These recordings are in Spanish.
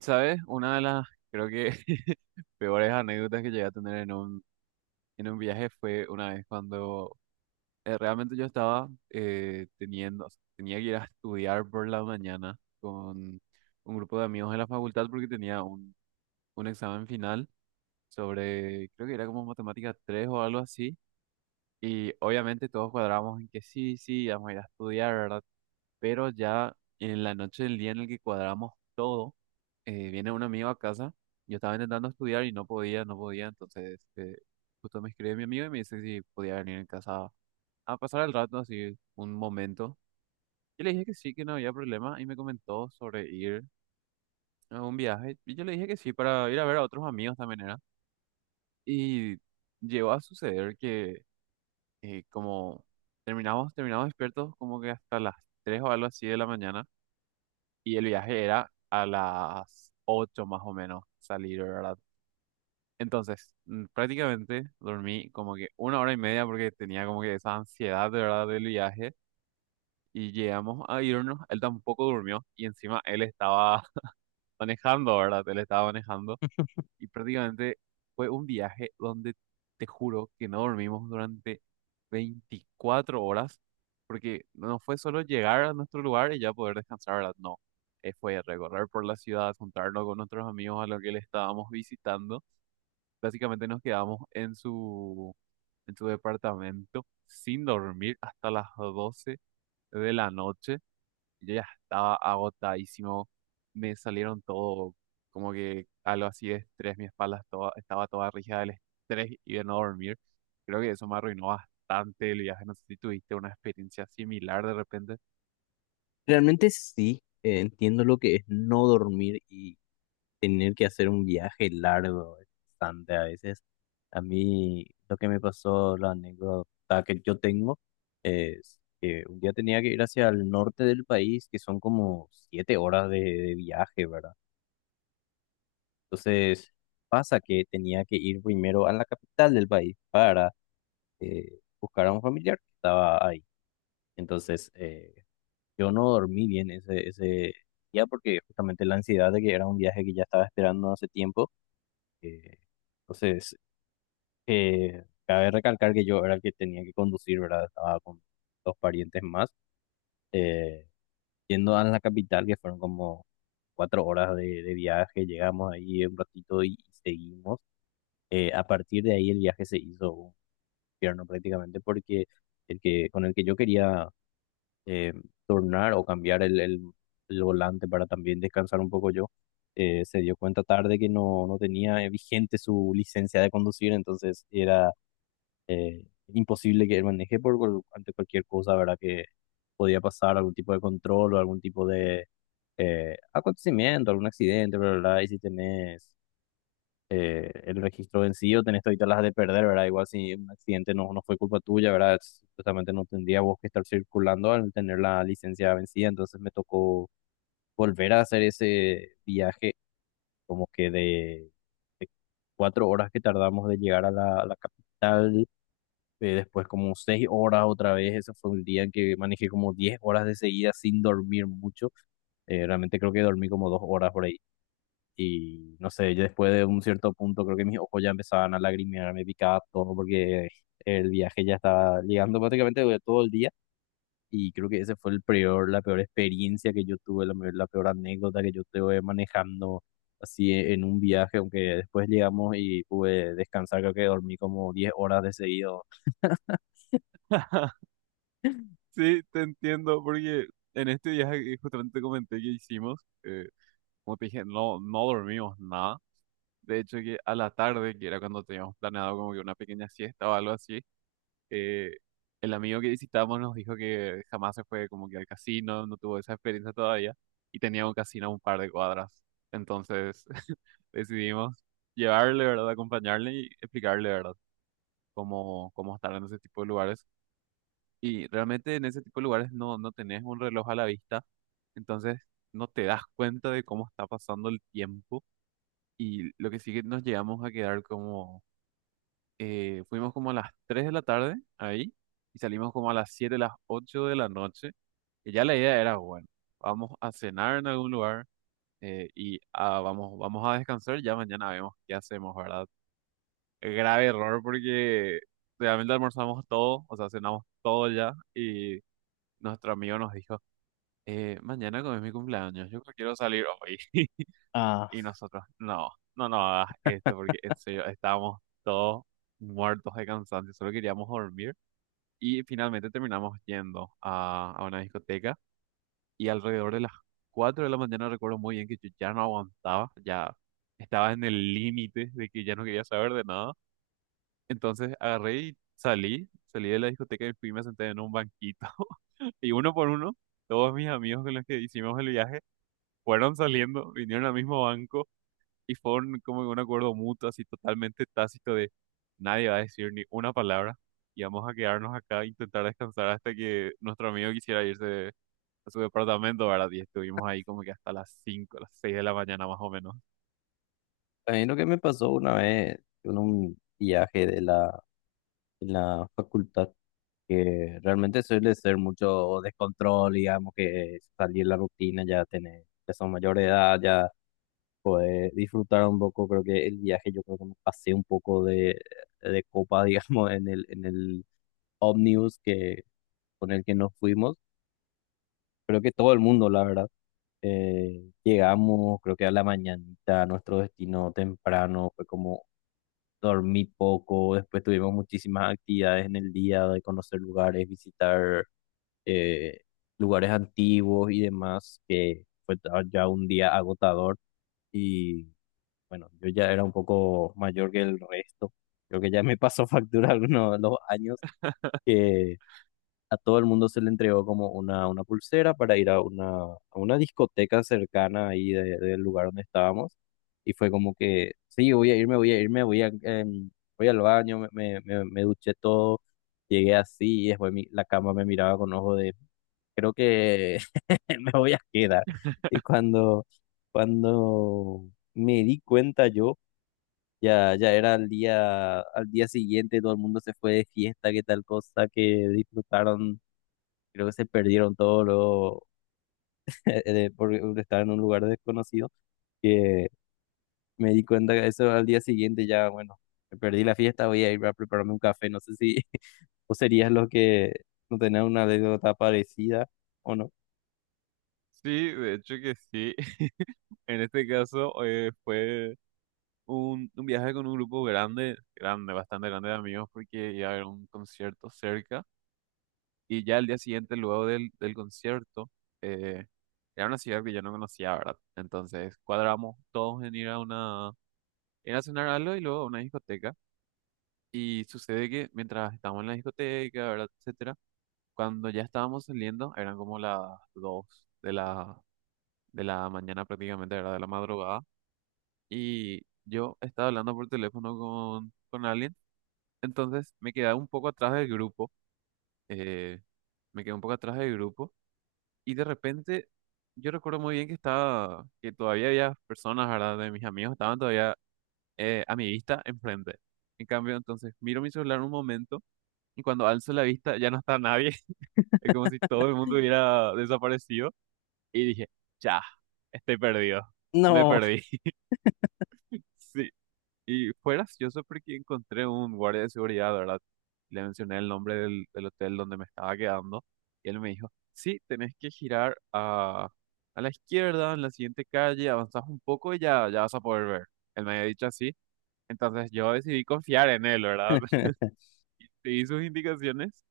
¿Sabes? Una de las, creo que, peores anécdotas que llegué a tener en en un viaje fue una vez cuando realmente yo estaba teniendo, o sea, tenía que ir a estudiar por la mañana con un grupo de amigos de la facultad porque tenía un examen final sobre, creo que era como matemática 3 o algo así. Y obviamente todos cuadramos en que sí, sí, vamos a ir a estudiar, ¿verdad? Pero ya en la noche del día en el que cuadramos todo, viene un amigo a casa, yo estaba intentando estudiar y no podía, no podía, entonces justo me escribe mi amigo y me dice si podía venir en casa a pasar el rato, así un momento. Yo le dije que sí, que no había problema y me comentó sobre ir a un viaje y yo le dije que sí para ir a ver a otros amigos también era. Y llegó a suceder que como terminamos despiertos como que hasta las 3 o algo así de la mañana y el viaje era a las 8 más o menos salir, ¿verdad? Entonces, prácticamente dormí como que una hora y media porque tenía como que esa ansiedad de verdad del viaje y llegamos a irnos, él tampoco durmió y encima él estaba manejando, ¿verdad? Él estaba manejando y prácticamente fue un viaje donde te juro que no dormimos durante 24 horas porque no fue solo llegar a nuestro lugar y ya poder descansar, ¿verdad? No, fue recorrer por la ciudad, juntarnos con nuestros amigos a los que le estábamos visitando. Básicamente nos quedamos en en su departamento sin dormir hasta las 12 de la noche. Yo ya estaba agotadísimo. Me salieron todo como que algo así de estrés. Mi espalda estaba toda rígida del estrés y de no dormir. Creo que eso me arruinó bastante el viaje. No sé si tuviste una experiencia similar de repente. Realmente sí, entiendo lo que es no dormir y tener que hacer un viaje largo, bastante a veces. A mí lo que me pasó, la anécdota que yo tengo, es que un día tenía que ir hacia el norte del país, que son como 7 horas de viaje, ¿verdad? Entonces pasa que tenía que ir primero a la capital del país para buscar a un familiar que estaba ahí. Entonces, eh, Yo no dormí bien ese día porque justamente la ansiedad de que era un viaje que ya estaba esperando hace tiempo. eh, entonces, Cabe recalcar que yo era el que tenía que conducir, ¿verdad? Estaba con dos parientes más, eh, yendo a la capital, que fueron como 4 horas de viaje. Llegamos ahí un ratito y, seguimos. A partir de ahí el viaje se hizo un infierno prácticamente porque con el que yo quería eh, turnar o cambiar el volante para también descansar un poco yo, se dio cuenta tarde que no tenía vigente su licencia de conducir, entonces era eh, imposible que él maneje por, ante cualquier cosa, ¿verdad? Que podía pasar algún tipo de control o algún tipo de acontecimiento, algún accidente, ¿verdad? Y si tenés el registro vencido, tenés todas las de perder, ¿verdad? Igual si un accidente no fue culpa tuya, ¿verdad? Justamente no tendría vos que estar circulando al tener la licencia vencida, entonces me tocó volver a hacer ese viaje como que de 4 horas que tardamos de llegar a a la capital, después como 6 horas otra vez, ese fue un día en que manejé como 10 horas de seguida sin dormir mucho, realmente creo que dormí como 2 horas por ahí y no sé, ya después de un cierto punto creo que mis ojos ya empezaban a lagrimear, me picaba todo porque el viaje ya estaba llegando prácticamente de todo el día. Y creo que ese fue el peor, la peor experiencia que yo tuve, la peor anécdota que yo tuve manejando así en un viaje, aunque después llegamos y pude descansar, creo que dormí como 10 horas de seguido. Sí, te entiendo, porque en este viaje que justamente te comenté que hicimos, como te dije, no, no dormimos nada. De hecho, que a la tarde, que era cuando teníamos planeado como que una pequeña siesta o algo así, eh, el amigo que visitamos nos dijo que jamás se fue como que al casino, no tuvo esa experiencia todavía, y tenía un casino a un par de cuadras. Entonces decidimos llevarle, ¿verdad? Acompañarle y explicarle, ¿verdad? Cómo estar en ese tipo de lugares. Y realmente en ese tipo de lugares no, no tenés un reloj a la vista, entonces no te das cuenta de cómo está pasando el tiempo. Y lo que sí que nos llegamos a quedar como fuimos como a las 3 de la tarde ahí y salimos como a las 7 las 8 de la noche. Y ya la idea era, bueno, vamos a cenar en algún lugar y vamos a descansar, ya mañana vemos qué hacemos, ¿verdad? Grave error porque realmente almorzamos todo, o sea, cenamos todo ya y nuestro amigo nos dijo, mañana como es mi cumpleaños, yo quiero salir hoy. Ah, Y nosotros, no, no, no hagas esto porque en serio estábamos todos muertos de cansancio, solo queríamos dormir. Y finalmente terminamos yendo a una discoteca y alrededor de las 4 de la mañana recuerdo muy bien que yo ya no aguantaba, ya estaba en el límite de que ya no quería saber de nada. Entonces agarré y salí de la discoteca y fui y me senté en un banquito. Y uno por uno, todos mis amigos con los que hicimos el viaje fueron saliendo, vinieron al mismo banco y fue como un acuerdo mutuo, así totalmente tácito de nadie va a decir ni una palabra y vamos a quedarnos acá e intentar descansar hasta que nuestro amigo quisiera irse a su departamento, ¿verdad? Y estuvimos ahí como que hasta las 5 las 6 de la mañana más o menos. también lo que me pasó una vez en un viaje de de la facultad que realmente suele ser mucho descontrol, digamos, que salir de la rutina, ya tener, ya son mayor de edad, ya poder disfrutar un poco, creo que el viaje, yo creo que me pasé un poco de copa, digamos, en en el ómnibus que, con el que nos fuimos, creo que todo el mundo, la verdad. Llegamos, creo que a la mañanita, a nuestro destino temprano, fue como dormí poco, después tuvimos muchísimas actividades en el día de conocer lugares, visitar eh, lugares antiguos y demás, que fue ya un día agotador y bueno, yo ya era un poco mayor que el resto. Creo que ya me pasó factura algunos de los años que a todo el mundo se le entregó como una pulsera para ir a a una discoteca cercana ahí del lugar donde estábamos. Y fue como que, sí, voy a irme, voy a irme, voy a, voy al baño, me duché todo, llegué así y después la cama me miraba con ojo de creo que me voy a quedar. Y cuando, cuando me di cuenta yo, ya era al día siguiente, todo el mundo se fue de fiesta, que tal cosa, que disfrutaron, creo que se perdieron por estar en un lugar desconocido, que me di cuenta que eso al día siguiente ya, bueno, me perdí la fiesta, voy a ir a prepararme un café, no sé si vos serías lo que no tenés una anécdota parecida o no. Sí, de hecho que sí. En este caso fue un viaje con un grupo grande, grande, bastante grande de amigos porque iba a haber un concierto cerca. Y ya el día siguiente, luego del concierto, eh, era una ciudad que yo no conocía, ¿verdad? Entonces cuadramos todos en ir a ir a cenar algo y luego a una discoteca. Y sucede que mientras estábamos en la discoteca, ¿verdad? Etcétera, cuando ya estábamos saliendo, eran como las 2 de de la mañana prácticamente, ¿verdad? De la madrugada. Y yo estaba hablando por teléfono con alguien, entonces me quedé un poco atrás del grupo. eh, Me quedé un poco atrás del grupo. Y de repente, yo recuerdo muy bien que estaba, que todavía había personas, ¿verdad? De mis amigos, estaban todavía a mi vista enfrente. En cambio, entonces, miro mi celular un momento y cuando alzo la vista ya no está nadie. Es como si todo el mundo hubiera desaparecido. Y dije, ya, estoy perdido. Me No. perdí. Sí. Y fue gracioso porque encontré un guardia de seguridad, ¿verdad? Le mencioné el nombre del hotel donde me estaba quedando y él me dijo, sí, tenés que girar a la izquierda, en la siguiente calle, avanzás un poco y ya vas a poder ver. Él me había dicho así, entonces yo decidí confiar en él, ¿verdad? Seguí sus indicaciones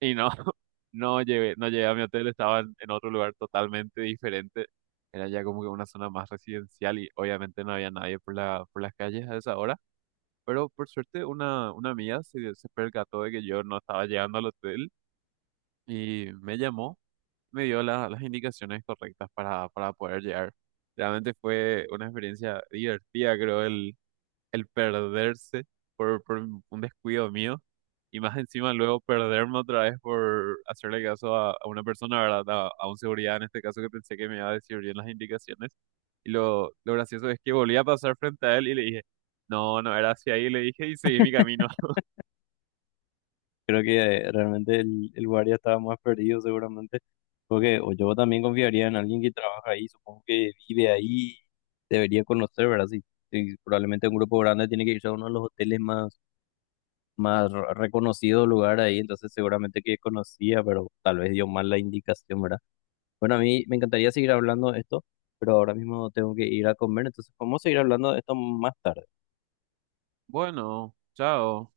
y no, no llegué a mi hotel, estaba en otro lugar totalmente diferente. Era ya como que una zona más residencial y obviamente no había nadie por por las calles a esa hora. Pero por suerte una amiga se percató de que yo no estaba llegando al hotel y me llamó, me dio las indicaciones correctas para poder llegar. Realmente fue una experiencia divertida, creo, el perderse por un descuido mío y más encima luego perderme otra vez por hacerle caso a una persona, ¿verdad? A un seguridad en este caso que pensé que me iba a decir bien las indicaciones. Y lo gracioso es que volví a pasar frente a él y le dije, no, no era hacia ahí, le dije y seguí mi camino. Creo que realmente el guardia estaba más perdido seguramente, porque o yo también confiaría en alguien que trabaja ahí, supongo que vive ahí, debería conocer, ¿verdad? Si, si probablemente un grupo grande tiene que irse a uno de los hoteles más, más reconocidos lugar ahí, entonces seguramente que conocía, pero tal vez dio mal la indicación, ¿verdad? Bueno, a mí me encantaría seguir hablando de esto, pero ahora mismo tengo que ir a comer, entonces podemos seguir hablando de esto más tarde. Bueno, chao.